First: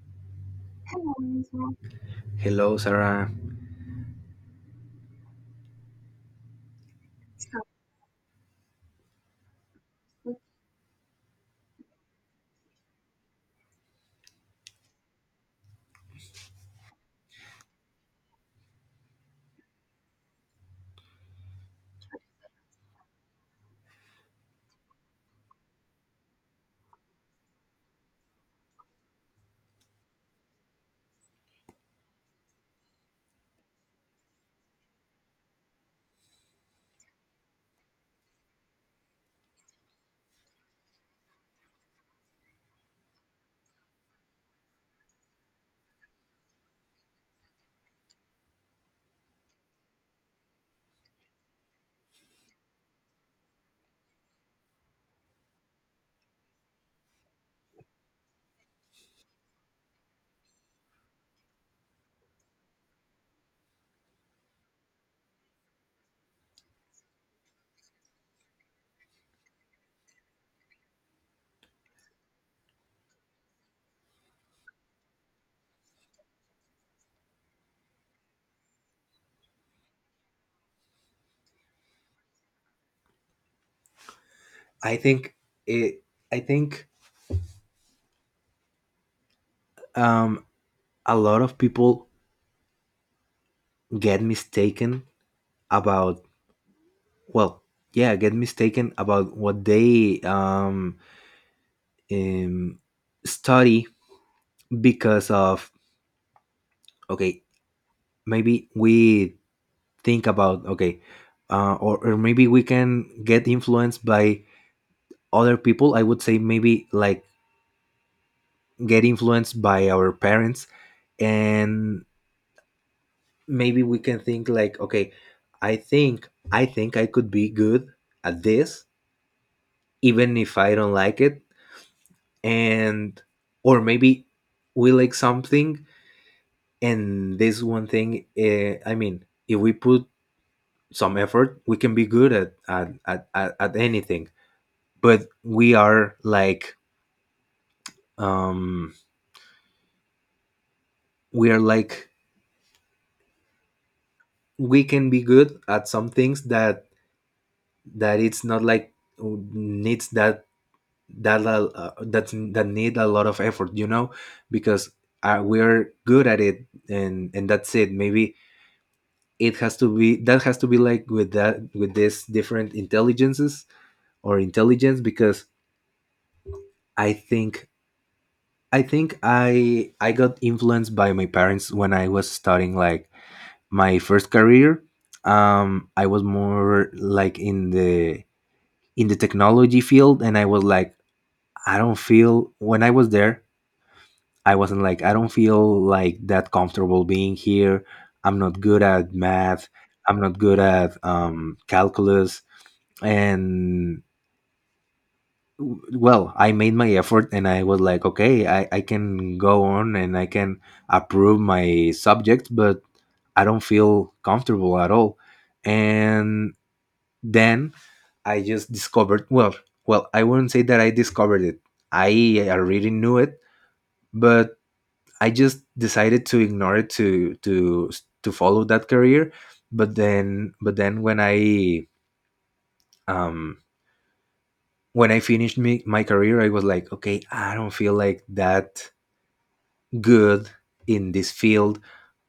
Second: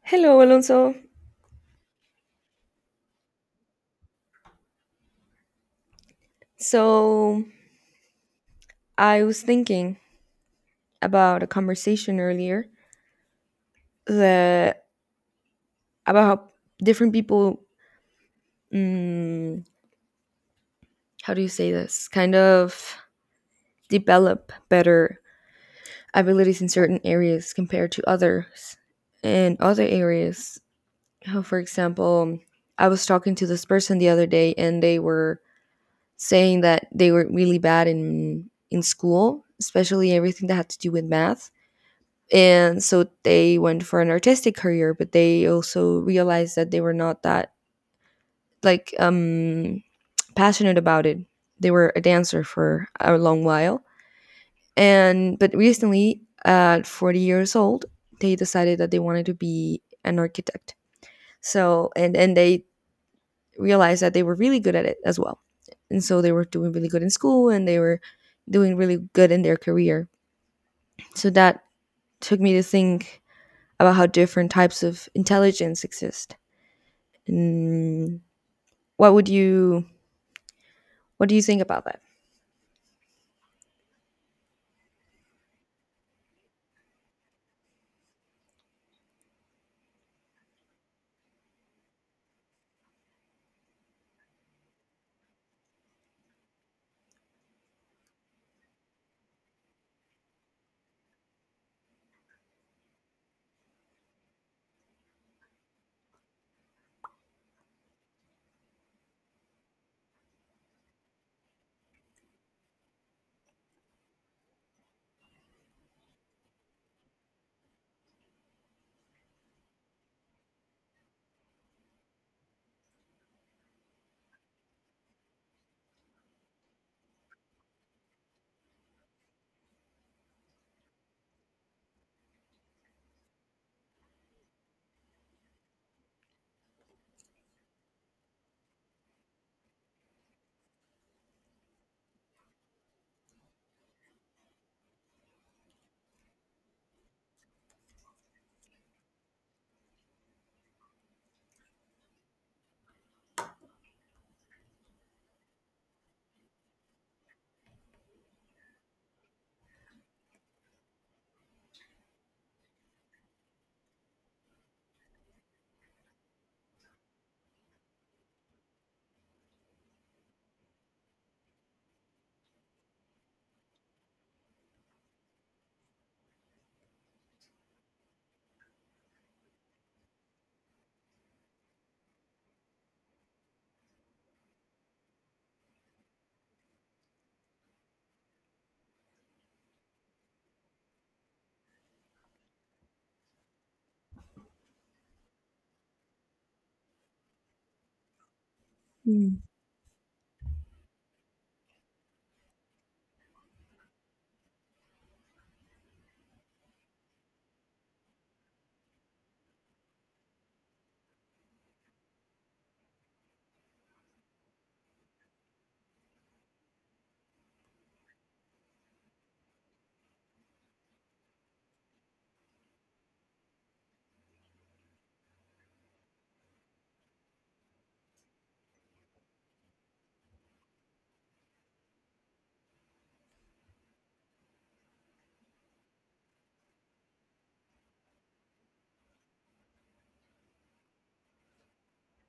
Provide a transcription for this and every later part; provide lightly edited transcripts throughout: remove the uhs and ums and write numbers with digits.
Hello, Alonso. Hello, Sarah. So I was thinking about a conversation earlier that about how different people, mm, how do you say this, kind of develop better abilities in certain areas compared to others in other areas. How, for example, I was talking to this person the other day, and they were saying that they were really bad in school, especially everything that had to do with math, and so they went for an artistic career, but they also realized that they were not that like um passionate about it. They were a dancer for a long while, and but recently at 40 years old they decided that they wanted to be an architect. So and and they realized that they were really good at it as well, and so they were doing really good in school, and they were doing really good in their career. So that took me to think about how different types of intelligence exist. And what would you what do you think about that? I think it, I think um, a lot of people get mistaken about well, yeah, get mistaken about what they um study because of, okay, maybe we think about, okay, or maybe we can get influenced by other people. I would say maybe like get influenced by our parents, and maybe we can think like, okay, I think I could be good at this even if I don't like it. And or maybe we like something, and this one thing, I mean if we put some effort we can be good at anything. But we are like um we are like we can be good at some things that that it's not like, needs that that need a lot of effort, you know, because we're good at it, and that's it. Maybe it has to be like with that, with this different intelligences or intelligence. Because i think I think I got influenced by my parents when I was starting like my first career. Um I was more like in the technology field, and I was like, I don't feel when I was there, I wasn't like, I don't feel like that comfortable being here. I'm not good at Mm. math. I'm not good at calculus. And well, I made my effort and I was like, okay, I can go on and I can approve my subject, but I don't feel comfortable at all. And then I just discovered, well, well, I wouldn't say that I discovered it. I already knew it, but I just decided to ignore it to follow that career. But then, um, when I finished my career, I was like, okay, I don't feel like that good in this field.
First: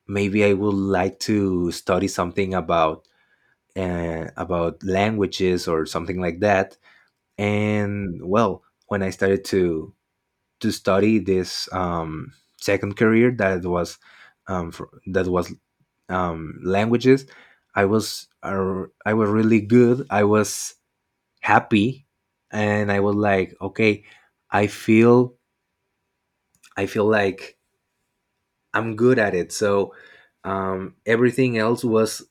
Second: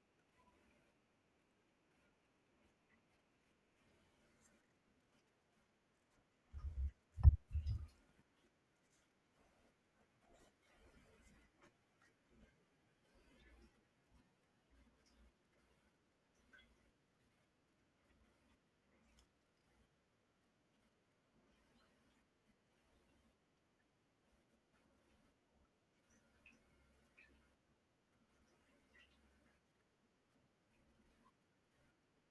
Maybe I would like to study something about languages or something like that. And well, when I started to study this second career, that was um, fr- that was languages. I was really good. I was happy, and I was like, okay, I feel I feel like I'm good at it. So everything else was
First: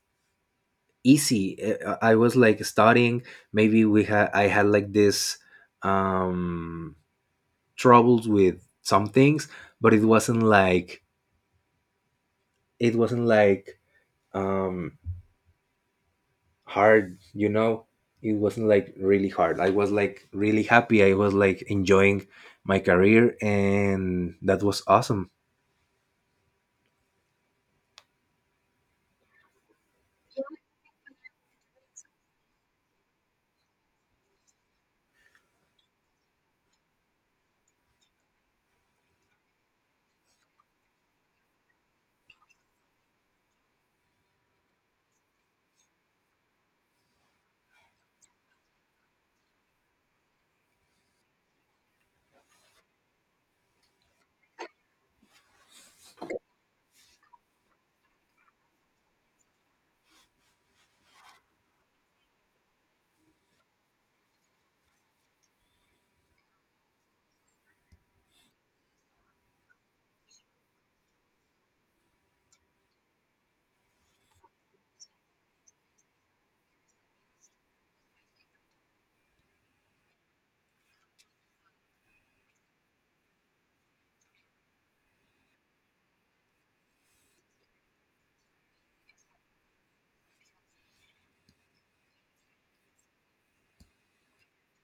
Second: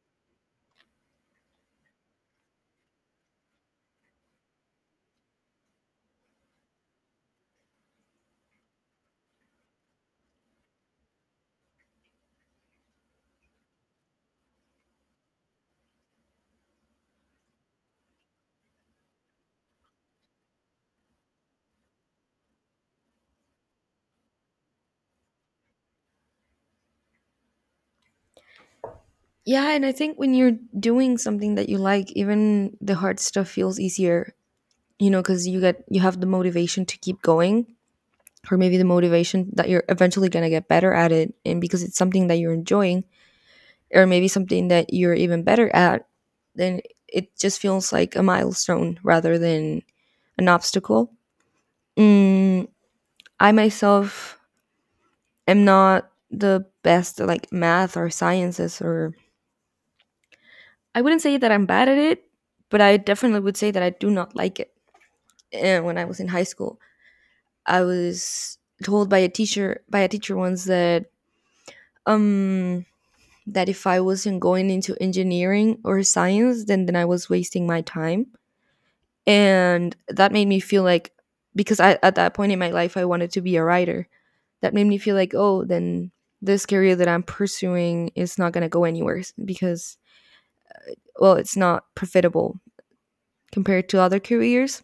easy. I was like studying. Maybe we had I had like this um, troubles with some things, but it wasn't like it wasn't like um, hard, you know. It wasn't like really hard. I was like really happy. I was like enjoying my career, and that was awesome. Yeah, and I think when you're doing something that you like, even the hard stuff feels easier, you know, because you have the motivation to keep going, or maybe the motivation that you're eventually gonna get better at it, and because it's something that you're enjoying, or maybe something that you're even better at, then it just feels like a milestone rather than an obstacle. Mm, I myself am not the best at like math or sciences, or I wouldn't say that I'm bad at it, but I definitely would say that I do not like it. And when I was in high school, I was told by a teacher once that um that if I wasn't going into engineering or science, then I was wasting my time. And that made me feel like, because at that point in my life I wanted to be a writer. That made me feel like, oh, then this career that I'm pursuing is not going to go anywhere, because well, it's not profitable compared to other careers.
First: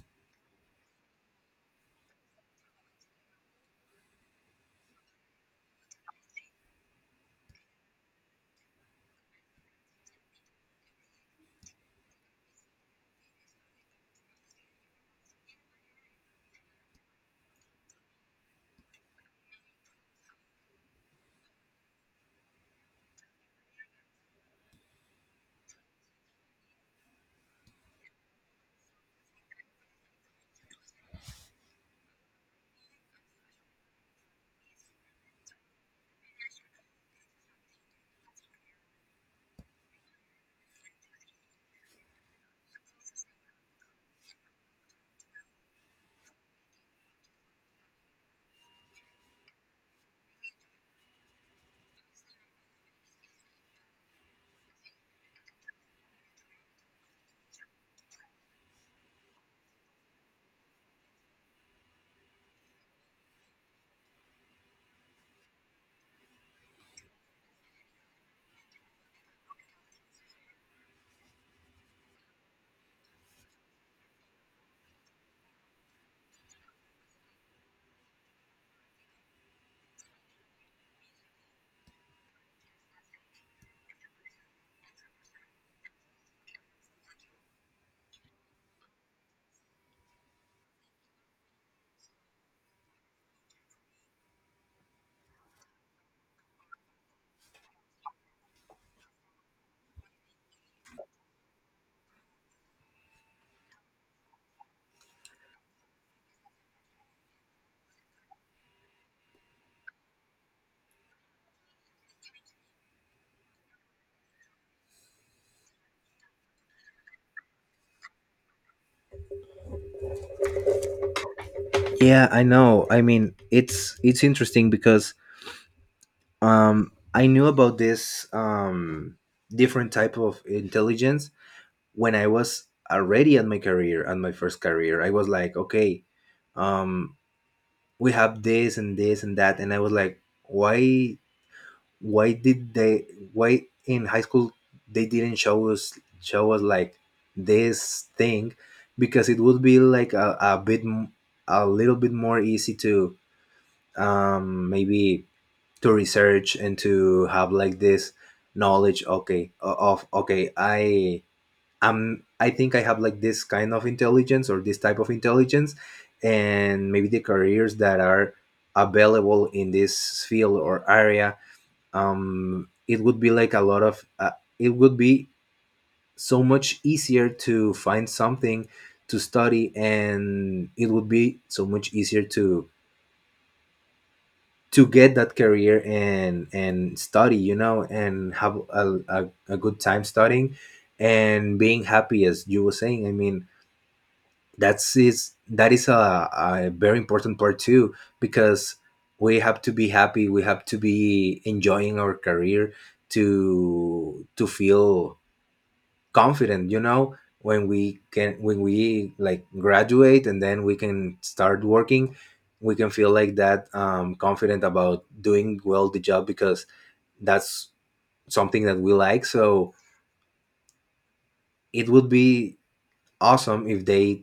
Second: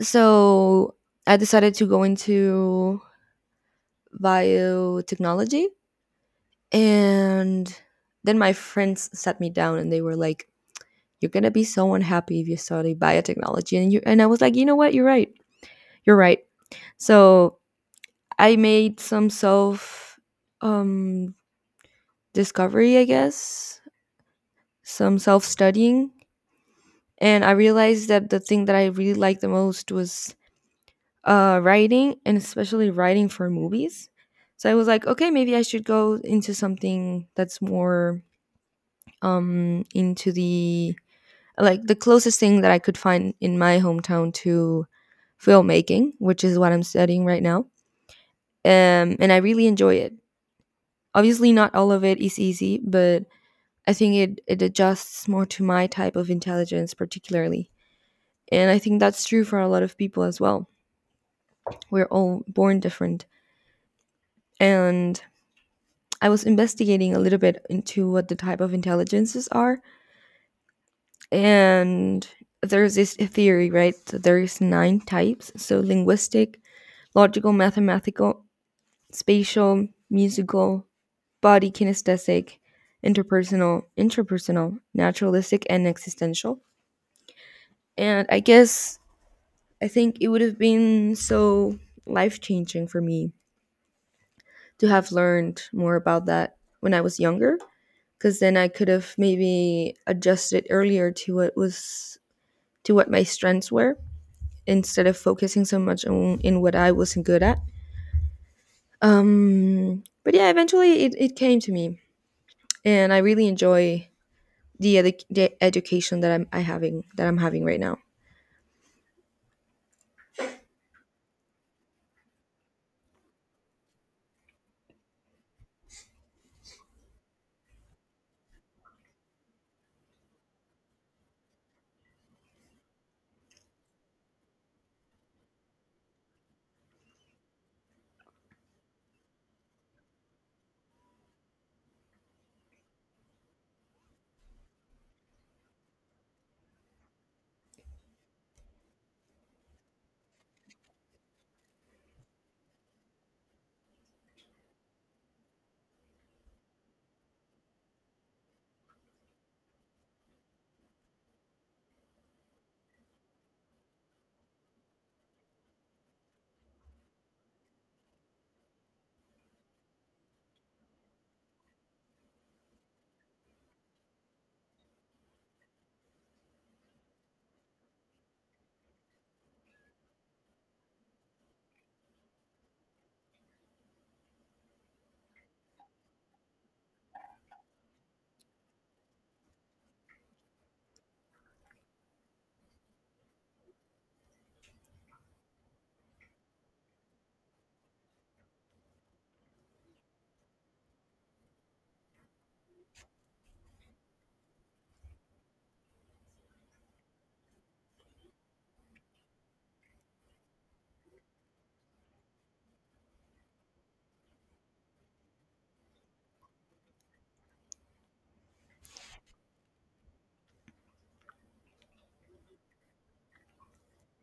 So I decided to go into biotechnology. And then my friends sat me down and they were like, "You're going to be so unhappy if you study biotechnology." And, and I was like, "You know what? You're right. You're right." So I made some self um, discovery, I guess, some self studying. And I realized that the thing that I really liked the most was writing, and especially writing for movies. So I was like, okay, maybe I should go into something that's more into the like the closest thing that I could find in my hometown to filmmaking, which is what I'm studying right now. And I really enjoy it. Obviously, not all of it is easy, but I think it adjusts more to my type of intelligence, particularly. And I think that's true for a lot of people as well. We're all born different. And I was investigating a little bit into what the type of intelligences are, and there's this theory, right? that There is nine types: so linguistic, logical, mathematical, spatial, musical, body kinesthetic, interpersonal, intrapersonal, naturalistic, and existential. And I guess I think it would have been so life changing for me to have learned more about that when I was younger, because then I could have maybe adjusted earlier to what was to what my strengths were instead of focusing so much on in what I wasn't good at. But yeah, eventually it came to me, and I really enjoy the education that I'm having right now. Yeah, I know. I mean, it's interesting because I knew about this different type of intelligence when I was already at my career, at my first career. I was like, okay, um we have this and this and that, and I was like, why did they why in high school they didn't show us like this thing, because it would be like a bit a little bit more easy to maybe to research and to have like this knowledge, okay, of okay, I think I have like this kind of intelligence or this type of intelligence, and maybe the careers that are available in this field or area, it would be like a lot of, it would be so much easier to find something to study, and it would be so much easier to get that career and study, you know, and have a good time studying and being happy, as you were saying. I mean, that is a very important part too, because we have to be happy, we have to be enjoying our career to feel confident, you know, when we can, when we like graduate and then we can start working, we can feel like that confident about doing well the job, because that's something that we like. So it would be awesome if they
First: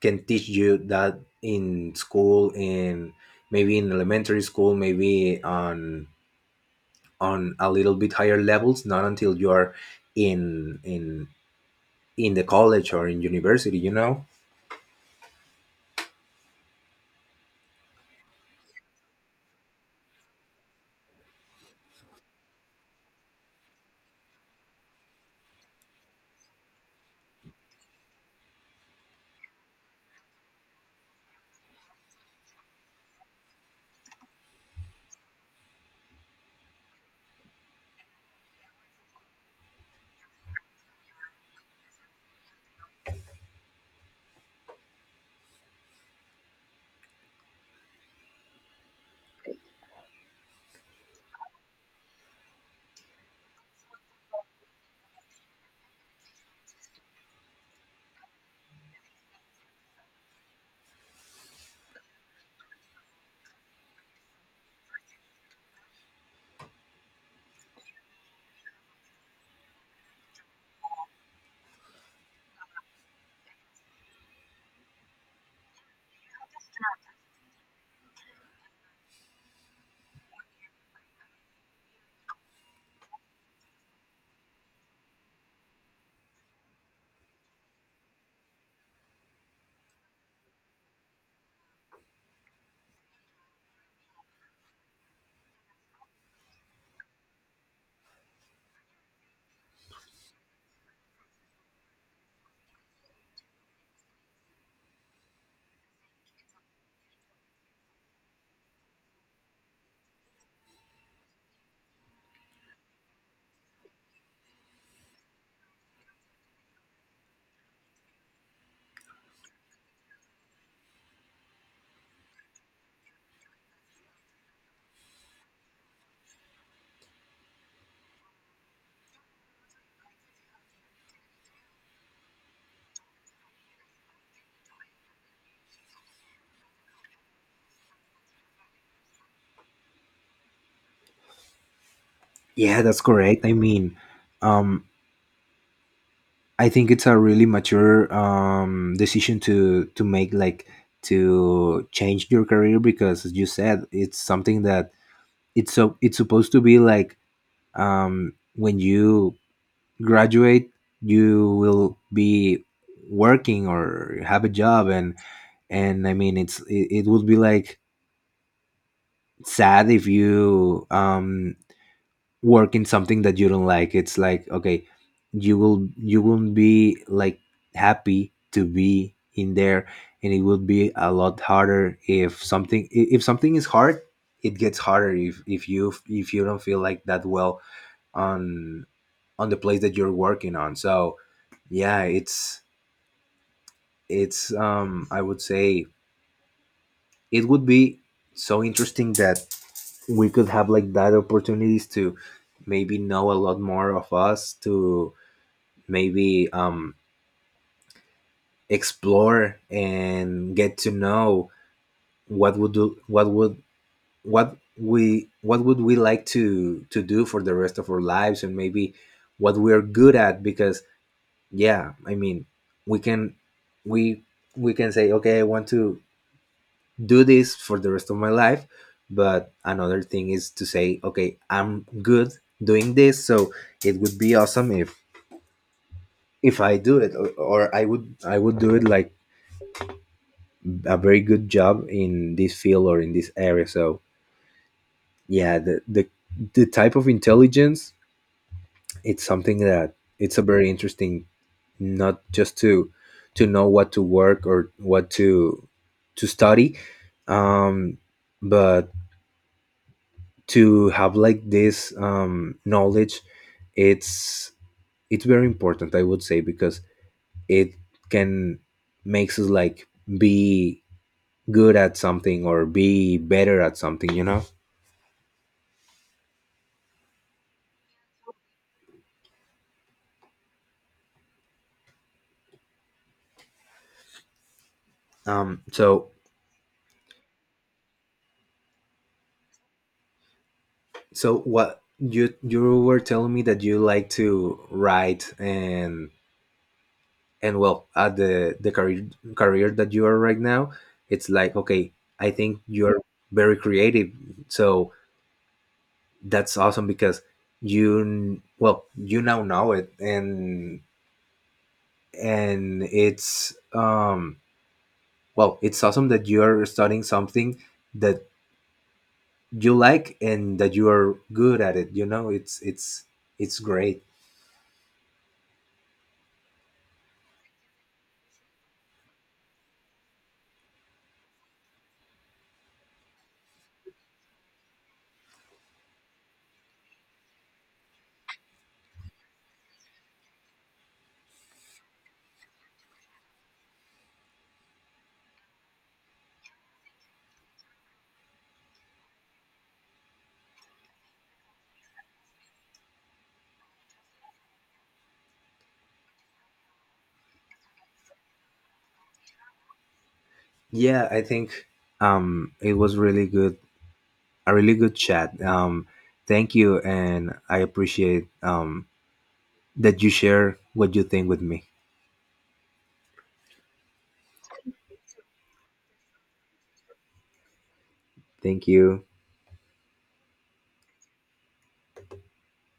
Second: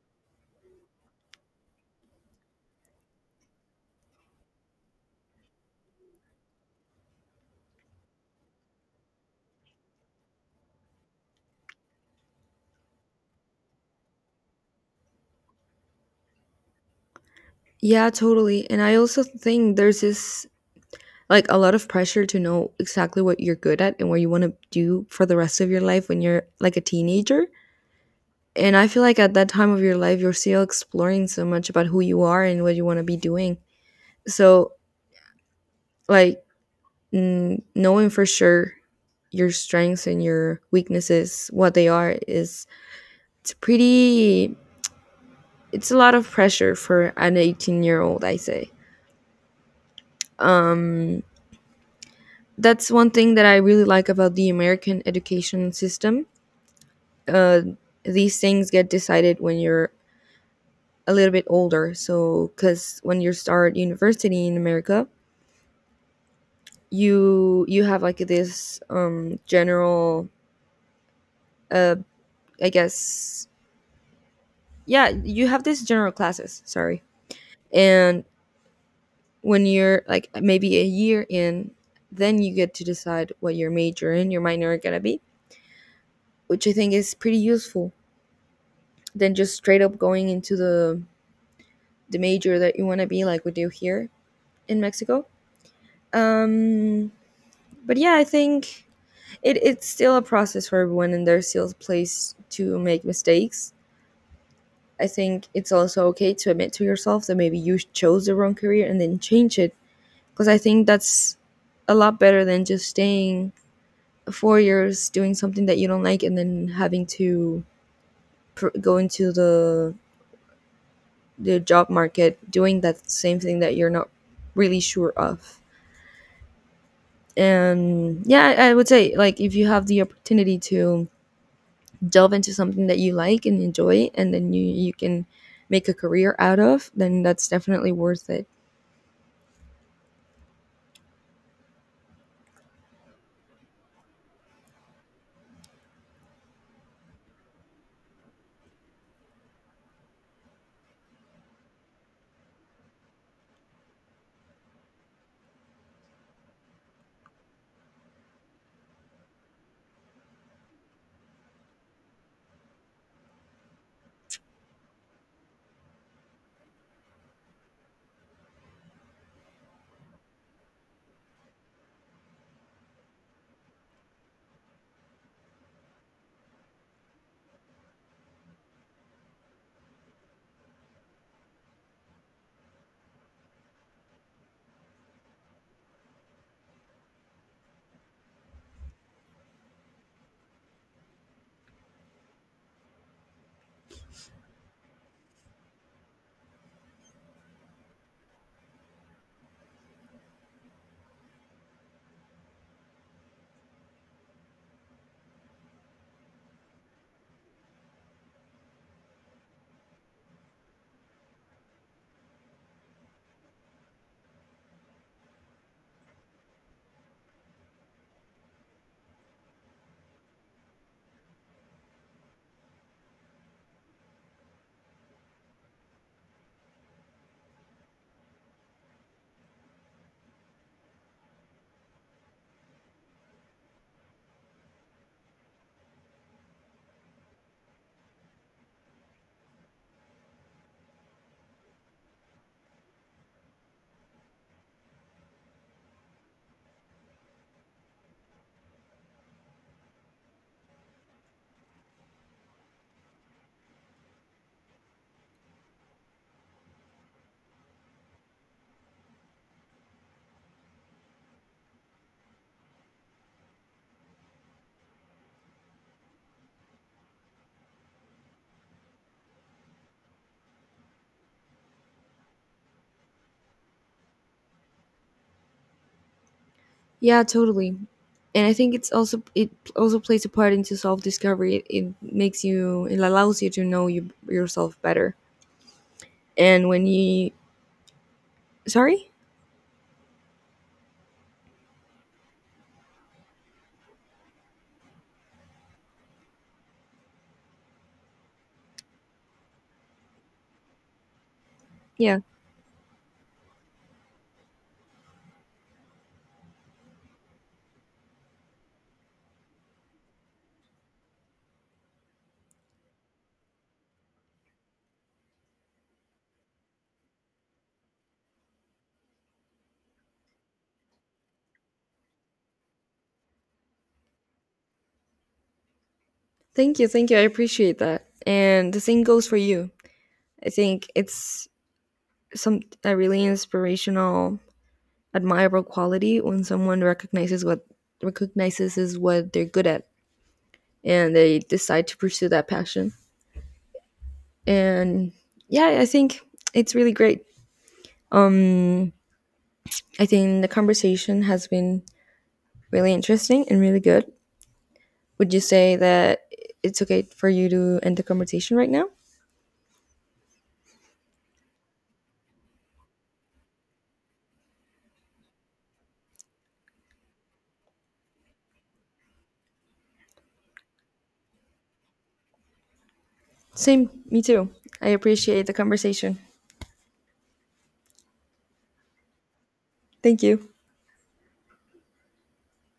can teach you that in school, in maybe in elementary school, maybe on a little bit higher levels, not until you're in in in the college or in university, you know. Yeah, totally. And I also think there's this like a lot of pressure to know exactly what you're good at and what you want to do for the rest of your life when you're like a teenager. And I feel like at that time of your life, you're still exploring so much about who you are and what you want to be doing. So, like, mm, knowing for sure your strengths and your weaknesses, what they are, is it's pretty, it's a lot of pressure for an 18-year-old, I say. That's one thing that I really like about the American education system. Uh, these things get decided when you're a little bit older. So, because when you start university in America, you have like this general uh i guess yeah, you have this general classes, sorry. And when you're like maybe a year in, then you get to decide what your major and your minor are going to be, which I think is pretty useful than just straight up going into the major that you want to be, like we do here in Mexico. Um, but yeah, I think it's still a process for everyone, and there's still a place to make mistakes. I think it's also okay to admit to yourself that maybe you chose the wrong career and then change it. Because I think that's a lot better than just staying 4 years doing something that you don't like and then having to go into the job market doing that same thing that you're not really sure of. And yeah, I would say, like, if you have the opportunity to delve into something that you like and enjoy, and then you can make a career out of, then that's definitely worth it. Yeah, that's correct. I mean, um I think it's a really mature decision to make, like, to change your career, because as you said, it's something that it's so, it's supposed to be like, when you graduate you will be working or have a job, and I mean, it it would be like sad if you work in something that you don't like. It's like, okay, you won't be like happy to be in there, and it would be a lot harder if if something is hard, it gets harder if if you don't feel like that well on on the place that you're working on. So yeah, it's I would say it would be so interesting that we could have like that opportunities to maybe know a lot more of us, to maybe explore and get to know what would do what would what we what would we like to do for the rest of our lives, and maybe what we're good at. Because yeah, I mean, we can we we can say, okay, I want to do this for the rest of my life, but another thing is to say, okay, I'm good doing this, so it would be awesome if I do it or I would do it like a very good job in this field or in this area. So yeah, the the type of intelligence, it's something that it's a very interesting, not just to know what to work or what to study, um but to have like this knowledge, it's it's very important, I would say, because it can makes us like be good at something or be better at something, you know. Yeah, totally. And I think it's also it also plays a part into self discovery. It makes you it allows you to know yourself better. So And when you sorry, so what, you were telling me that you like to write, and well, at the career career that you are right now. It's like, okay, yeah, I think you're very creative, so that's awesome, because you well, you now know it. And it's well, it's awesome that you're studying something that you like and that you are good at it, you know. It's it's great. Thank you, I appreciate that. And the same goes for you. I think it's some a really inspirational, admirable quality when someone recognizes is what they're good at, and they decide to pursue that passion. And yeah, I think it's really great. Um, I think the conversation has been really interesting and really good. Would you say that it's okay for you to end the conversation right now? Yeah, I think it was really good, a really good chat. Thank you, and I appreciate that you share what you think with me. Same, me too. I appreciate the conversation. Thank you. Thank you.